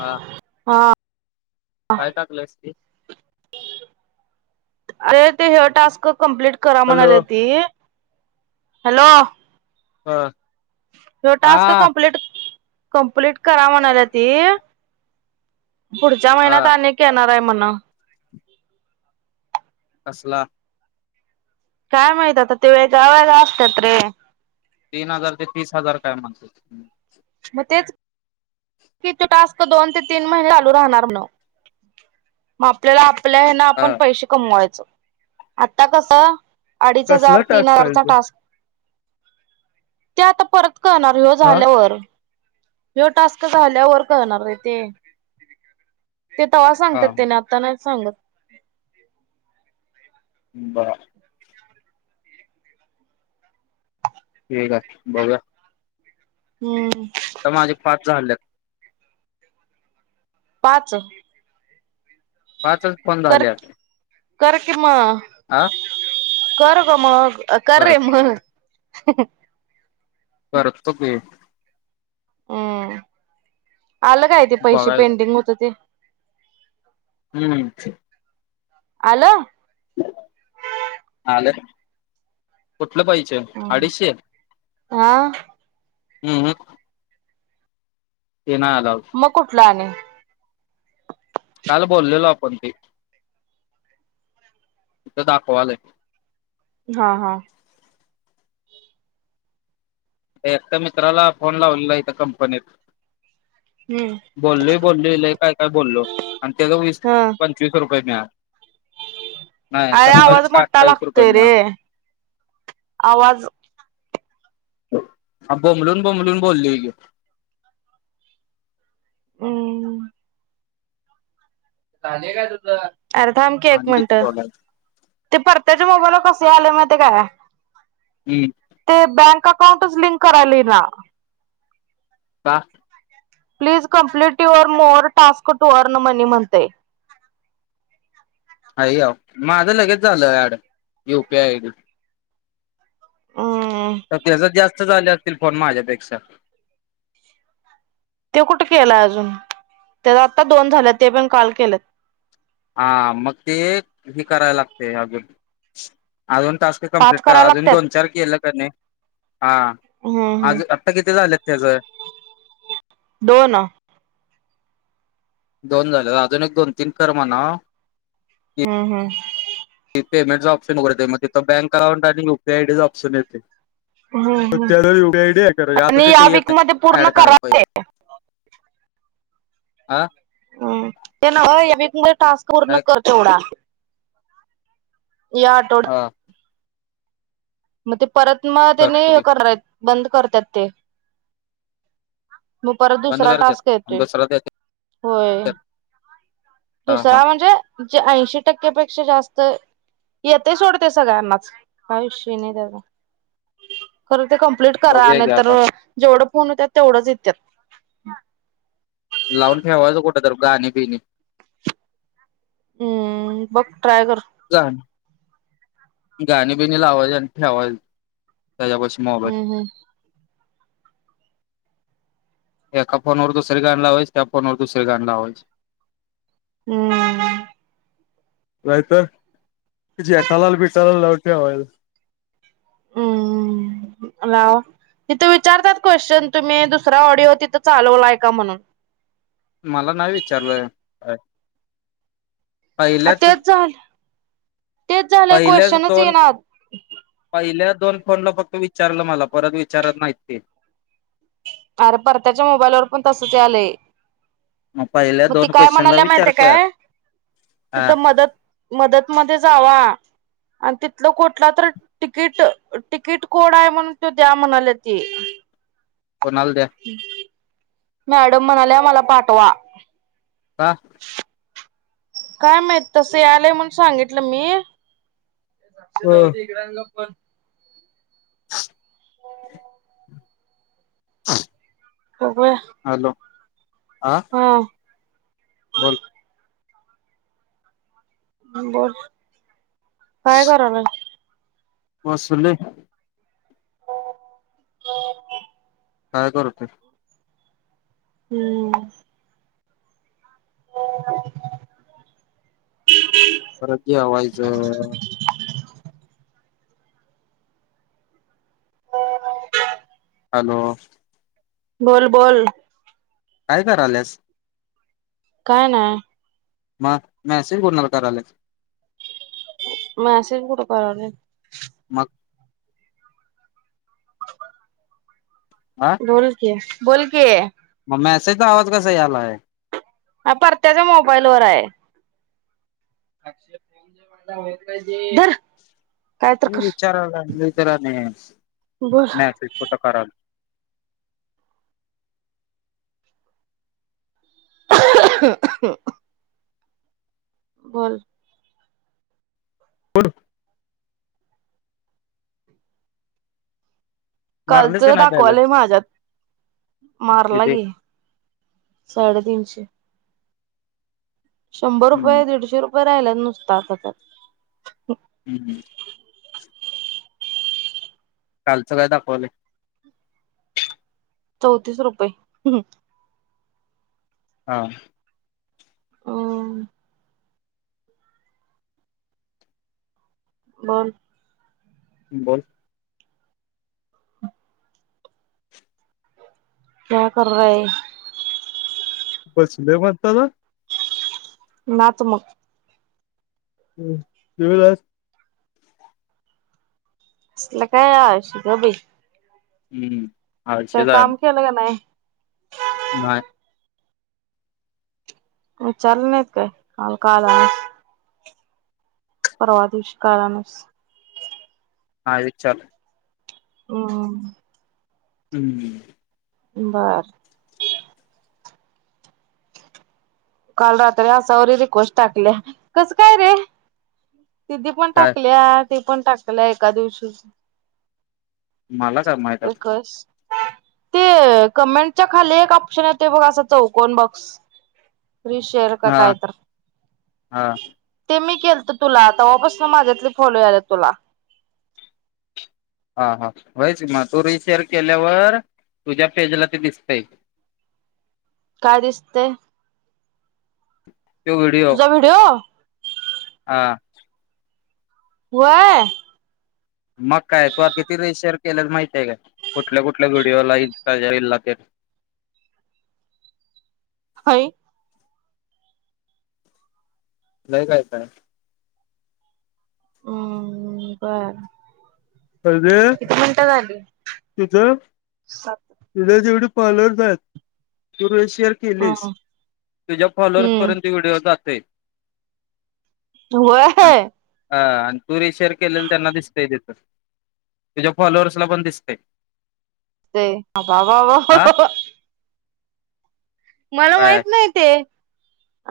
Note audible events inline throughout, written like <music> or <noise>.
हा. हा. काय टाकलंयस ते अरे ते हयो टास्क कंप्लीट- करा हॅलो म्हणायल्याती. हॅलो. हां. त्यो टास्क कमप्लीट कमप्लीट करा म्हणायल्याती. पुढच्या हा महिन्यात आणिक येणार आहे म्हण. कसला? काय माहित? आता ते वेगळा वेगळा असत्यात रे. तीन हजार ते तीस हजार काय म्हणत्यात. म तेच- की ते टास्क दोन ते तीन महिने चालू राहणार म्हण. म आपल्याला आपल्या हेन हा आपण पैसे कमवायचं. आत्ता कसं? अडीच कसला हजार, तीन टास्क आहे हजारचा तो टास्क- ते आता परत कळणार. ह्यो हा झाल्यावर. ह्यो टास्क झाल्यावर कळणार रे ते. ते तवा हा सांगत्यात. त्याने आ- त्या नाहीत सांगत. हं. बरं. ठीक आहे. बघुया. हूं. आता माझे पाच झाल्यात. पाच? पाचच फोन कर झाल्यात. कर की म. आं? कर ग मग. कर रे करत मग. करतो की. अं. आलं काय ते पैसे बघाय पेंडिंग होतं ते? हम्म. आलं? आल. कुठलं पै- अ अडीचशे? हा अं हं. ते नाय आलाउड. मग कुठल आणि काल बोललेलो आपण ते, तिथ दाखवालय. हा हा एकट्या मित्राला फोन लावलेला इथ कपनीत. हम्म बोललोय बोललोय लय काय काय बोललो. आणि त्याच वीस ह पंचवीस रुपये मिळाले. नाही अरे आवाज सत्तावीस का मोठा अठ्ठावीस रुपये लागतोय रे. मिळाले. आवाज बोंबलून बोंबलून बोललोय यो हम्म झाल काय तुझ? अरे थांब की एक आणि मिनिट. किती बोलायचं ते परत्याच्या मोबाईलला कसे आलय माहितेय काय? हम्म ते बँक अकाउंटच लिंक करायला येईना. का please complete your more task to earn money म्हणतय. आयो, माझ लगेच झाल ऍड युपी आय डी. हम्म त, त्याच्याच जास्त झाले असतील फोन माझ्यापेक्षा. तु कुठे केल अजून. त्याच आत्ता दोन झाल्यात. ते पण काल केलेत. हा मग ते हे करायला लागतय अजून. अजून टास्क पाच कम्प्लीट करा. करायला अजुन लागतात दोन चार केल का नाही, आ हम्म हम्म आज आता किती झालेत त्याच. दोन दोन झाले व्हय, अजून एक, दोन, तीन कर म्हणाव. हम्म हम्म ते पेमेंट ऑप्शन वर येत. तिथ बँक अकांट आणि युपी आय आयडी च ऑप्शन येते. हम्म हम् त्याला एवढी आयडी आहे. आता आणि या तिथे येत वीक नाही. मध्ये पूर्ण ऍड करायला करा पाहिजे. ते आ हम्म त्ये नव्ह, ये विकमध्ये टास्क पूर्ण काय कर तेवढा. याटो हा मग ते परत मग कर त्याने हे ओके करय, बंद करतात ते. मग परत बंद दुसरा कर त्यात टास्क आणि येतोय. दुसरा त्यात होय. कर. हा हा दुसरा म्हणजे, ज ऐंशी टक्केपेक्षा जास्त येत सोड ते सगळ्यांनाच. काय विषय नाही त्याचा. खर ते कंम प्लीट करा. बघूया नाही घ्या तर आता जेवढ फोन होत्यात तेवढच येत्यात. लावून ठेवायच कुठ तरी गाणे बिणे. हम्म, बघ ट्राय कर झाल गाणे बिणे लावाचे आणि ठेवायच त्याच्यापाशी. मोबाईल हम्म हम्म एका फोन वर दुसरी गाणी लावायची. त्या फोन वर दुसरी गाणी लावायची. हम्म हम्म नाही तर जेटालाल बिटालाल लावून ठेवायल. <inaudible> हा, तिथं विचारतात क्वेश्चन, तुम्ही दुसरा ऑडिओ तिथं चालवलाय का म्हणून. मला नाही विचारल. अ पहिल्याच तेच झालं तेच झालंय पहिल्याच क्वेश्चनच दोन येईना पहिल्या दोन फोनला फक्त विचारलं मला, परत विचारत नाहीत ते. आरं परत्याच्या मोबाईल वर पण तसंच आलंय. मग पहिल्या मग ती दोन काय क्वेश्चनला म्हणायला माहितीय विचारत्यात काय? हा तिथं मदत मदत मध्ये जावा आणि तिथलं कुठला तरी तिकीट- तिकीट कोड आहे, म्हणून तो द्या म्हणाले ते. कोणाल द्या ह्म. मॅडम म्हणाल्या आम्हांला पाठवा. का? काय माहित तसे आले म्हणुन सांगितलं मी. ह <inaudible> <inaudible> <inaudible> बगूया. हॅलो, आं. हा. बोल. <inaudible> काय कराला? बसुले <inaudible> काय करुते? हम्म. <inaudible> परत जेवायचं. <inaudible> हॅलो? बोल-बोल. काय करायल्यास? काय नाय. मग मॅसेज कोणाला करायल्यात? मॅसेज कुठं करायले. मग? हा बोल के, बोल की. मग मेसेज आवाज कसा आलाय? हा परत्याच्या मोबाईलवर आहे. <inaudible> धर. काय तर नय कर विचारला <unintelligible> बोल मॅसेज कुठं कराल. <inaudible> बोल? हलो. मारलीस का कालचं नाही दाखवायले बॅलन्स माझ्यात मारला किती की. साडे-तीनशे शंभर हम्म रुपये दीडशे रुपये राहिल्यात नुसता आता त्यात हम् हम्. कालचं काय दाखवलय चौतीस रुपये हा अ बोल बोल क्या कर रहे? बसलोय म्हनताना नाच मग तु नाच कसलं काय आळशी क बइ हम्म आळशी काय काम केलं का नाय नाय विचारल नाइत काय काल का आला नाइस परवा दिवशी का आला नाहीस नाय विचारल हम हम्म हम बरं काल रात्री आसावरी रिक्वेस्ट टाकल्या कसं काय रे दिदी पण काय टाकल्या ती पण टाकल्या एका दिवशीच मला काय माहित आता रिक्वेस्ट ते कमेंटच्या खाली एक ऑप्शन येतो बघ असा चौकन बॉक्स रि शेअर का काय हा तर हा ते मी केलत तुला तवापसन माझ्यातली फॉलो याल्यात तुला हा हा व्हईच म तू रिशेअर केल्यावर तुझ्या पेजला ते दिसतय. काय दिसतय? तो तुझा व्हिडिओ हां वय मग काय तू अ किती रि शेअर केल्यास माहितीय काय कुटल्या कुटल्या व्हिडिओला इनस्टाचा रिल ला तेन हैइ नाही काय काय हम् बर आणि किती मिनिटं झाली? तिज सात तुज जेवडी फाॅलोअरस एत तु रिशेअर केलीस हम्म तुझ्या फॉलोअर्स हम्म पर्यंत त्यो व्हिडिओ जातय. व्हय हा आणि तू रिशेअर केलेलं त्यांना दिसतय तितं तुज्या फॉलोअर्सला पण दिसतय ते बा वा वा हा वा मला काय माइत नइ ते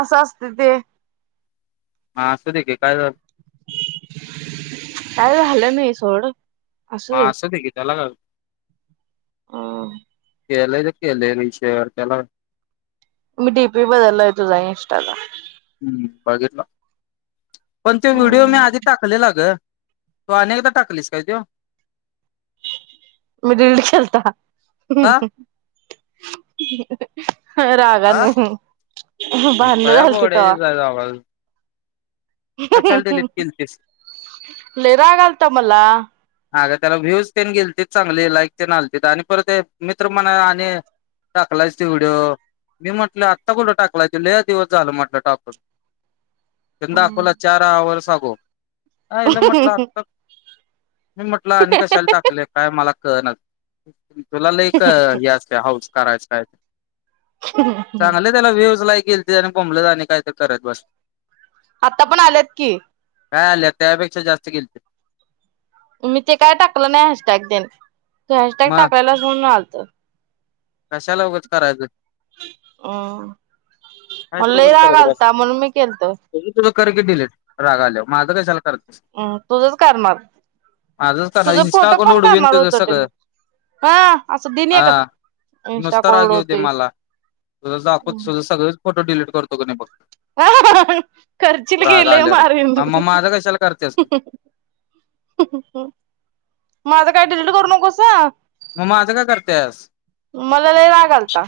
असं असत ते हा, असू दे की, काय झा काय झालं, नाही सोड. हा, असू दे की, त्याला होतयं. <unintelligible> केलं ते केलंय रील शेअर त्याला मी डी पी बदलाय तुझा इंस्टाल. हम, बघितला पण तो व्हिडिओ मी आधी टाक टाकलेला ग तू, आणि एकदा टाकलीस काय तो. मी डिलिट केलता. का <inaudible> हा? रागानं. भांडण पळ्या झालती तवा. बोड्याची आवाज कशाला डिलीट केलतीस? लय राग आलता मला. अगं, त्याला व्ह्यूज तेन गेलतील चांगली, लाईक तेन आलतीत आणि परत ते मित्र म्हणाला आणि टाकलायसं, तो व्हिडीओ मी म्हटलं आता कुठं टाकलाय तो? लय दिवस झालं म्हटलं टाकून. त्यानं, दाखवला चार हव्हर्स एगो एयला म्हंटल आता मी म्हटलं, आणि कशाला टाकले, काय मला कळनाच. तुला लय क हे असत. हाऊस करायचं काय बी चांगलं. त्याला, व्ह्यूज लाईक केलते आणि बोंबलत आणि काय तर करत बस. आता पण आलेत की. काय, आल्यात त्यापेक्षा जास्त गेलते. मी ते काय टाकलं नाही, हॅशटॅग तेन तू हॅशटॅग मग टाकलेलासं म्हणून आलते. कशाला उगचं करायचं. अं, काय मला तर लय उगच राग करायचं बस आलता म्हणून मी केलंत. तुझं तुला कर की, डिलिट राग आल्याव माझं कशाला कर. हम्, तुझंच करणार, माझंच करणार तुझं इन्स्टा फोटो अकाउंट पण उडवीन करणार तुझं होतं सगळं डिलिट. हं, असं दिनं हा एकच <unintelligible> तुला दाखवतो तुझं, सगळंच फोटो डिलीट करतो का नाही बघ. <unintelligible> करचील की, राग लय आल्यावर मारीन. मग माझं कशाला करतेस तू माझं, काय डिलीट करू नकोस अ. म माझं का करतियास? मला लय राग आलता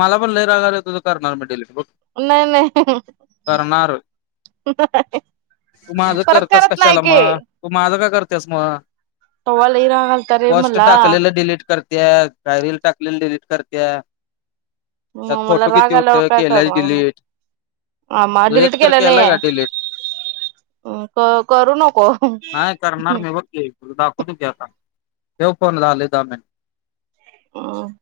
मला पण लय राग आल्याव. तुझं, करणार मी डिलिट बघ तू नाही नाही करणार. तू माझं परत करतेयस करत नाही कशाला की मग? तू माझं का करतेस मग? तवा लय राग आलता रे पोस्ट मला. टाकलेलं डिलीट करतेयास, काय रील टाकलेली डिलीट करतेया. मग मला राग आल्यावर काय केल्यास करणार मग. डिलीट आ मा तुझं एक डिलीट तर केलं नाही. केलाय का डिलीट अ क करू नको. नाही करणार मी बघ की तुला दाखवतो की, आता. <unintelligible> <unintelligible>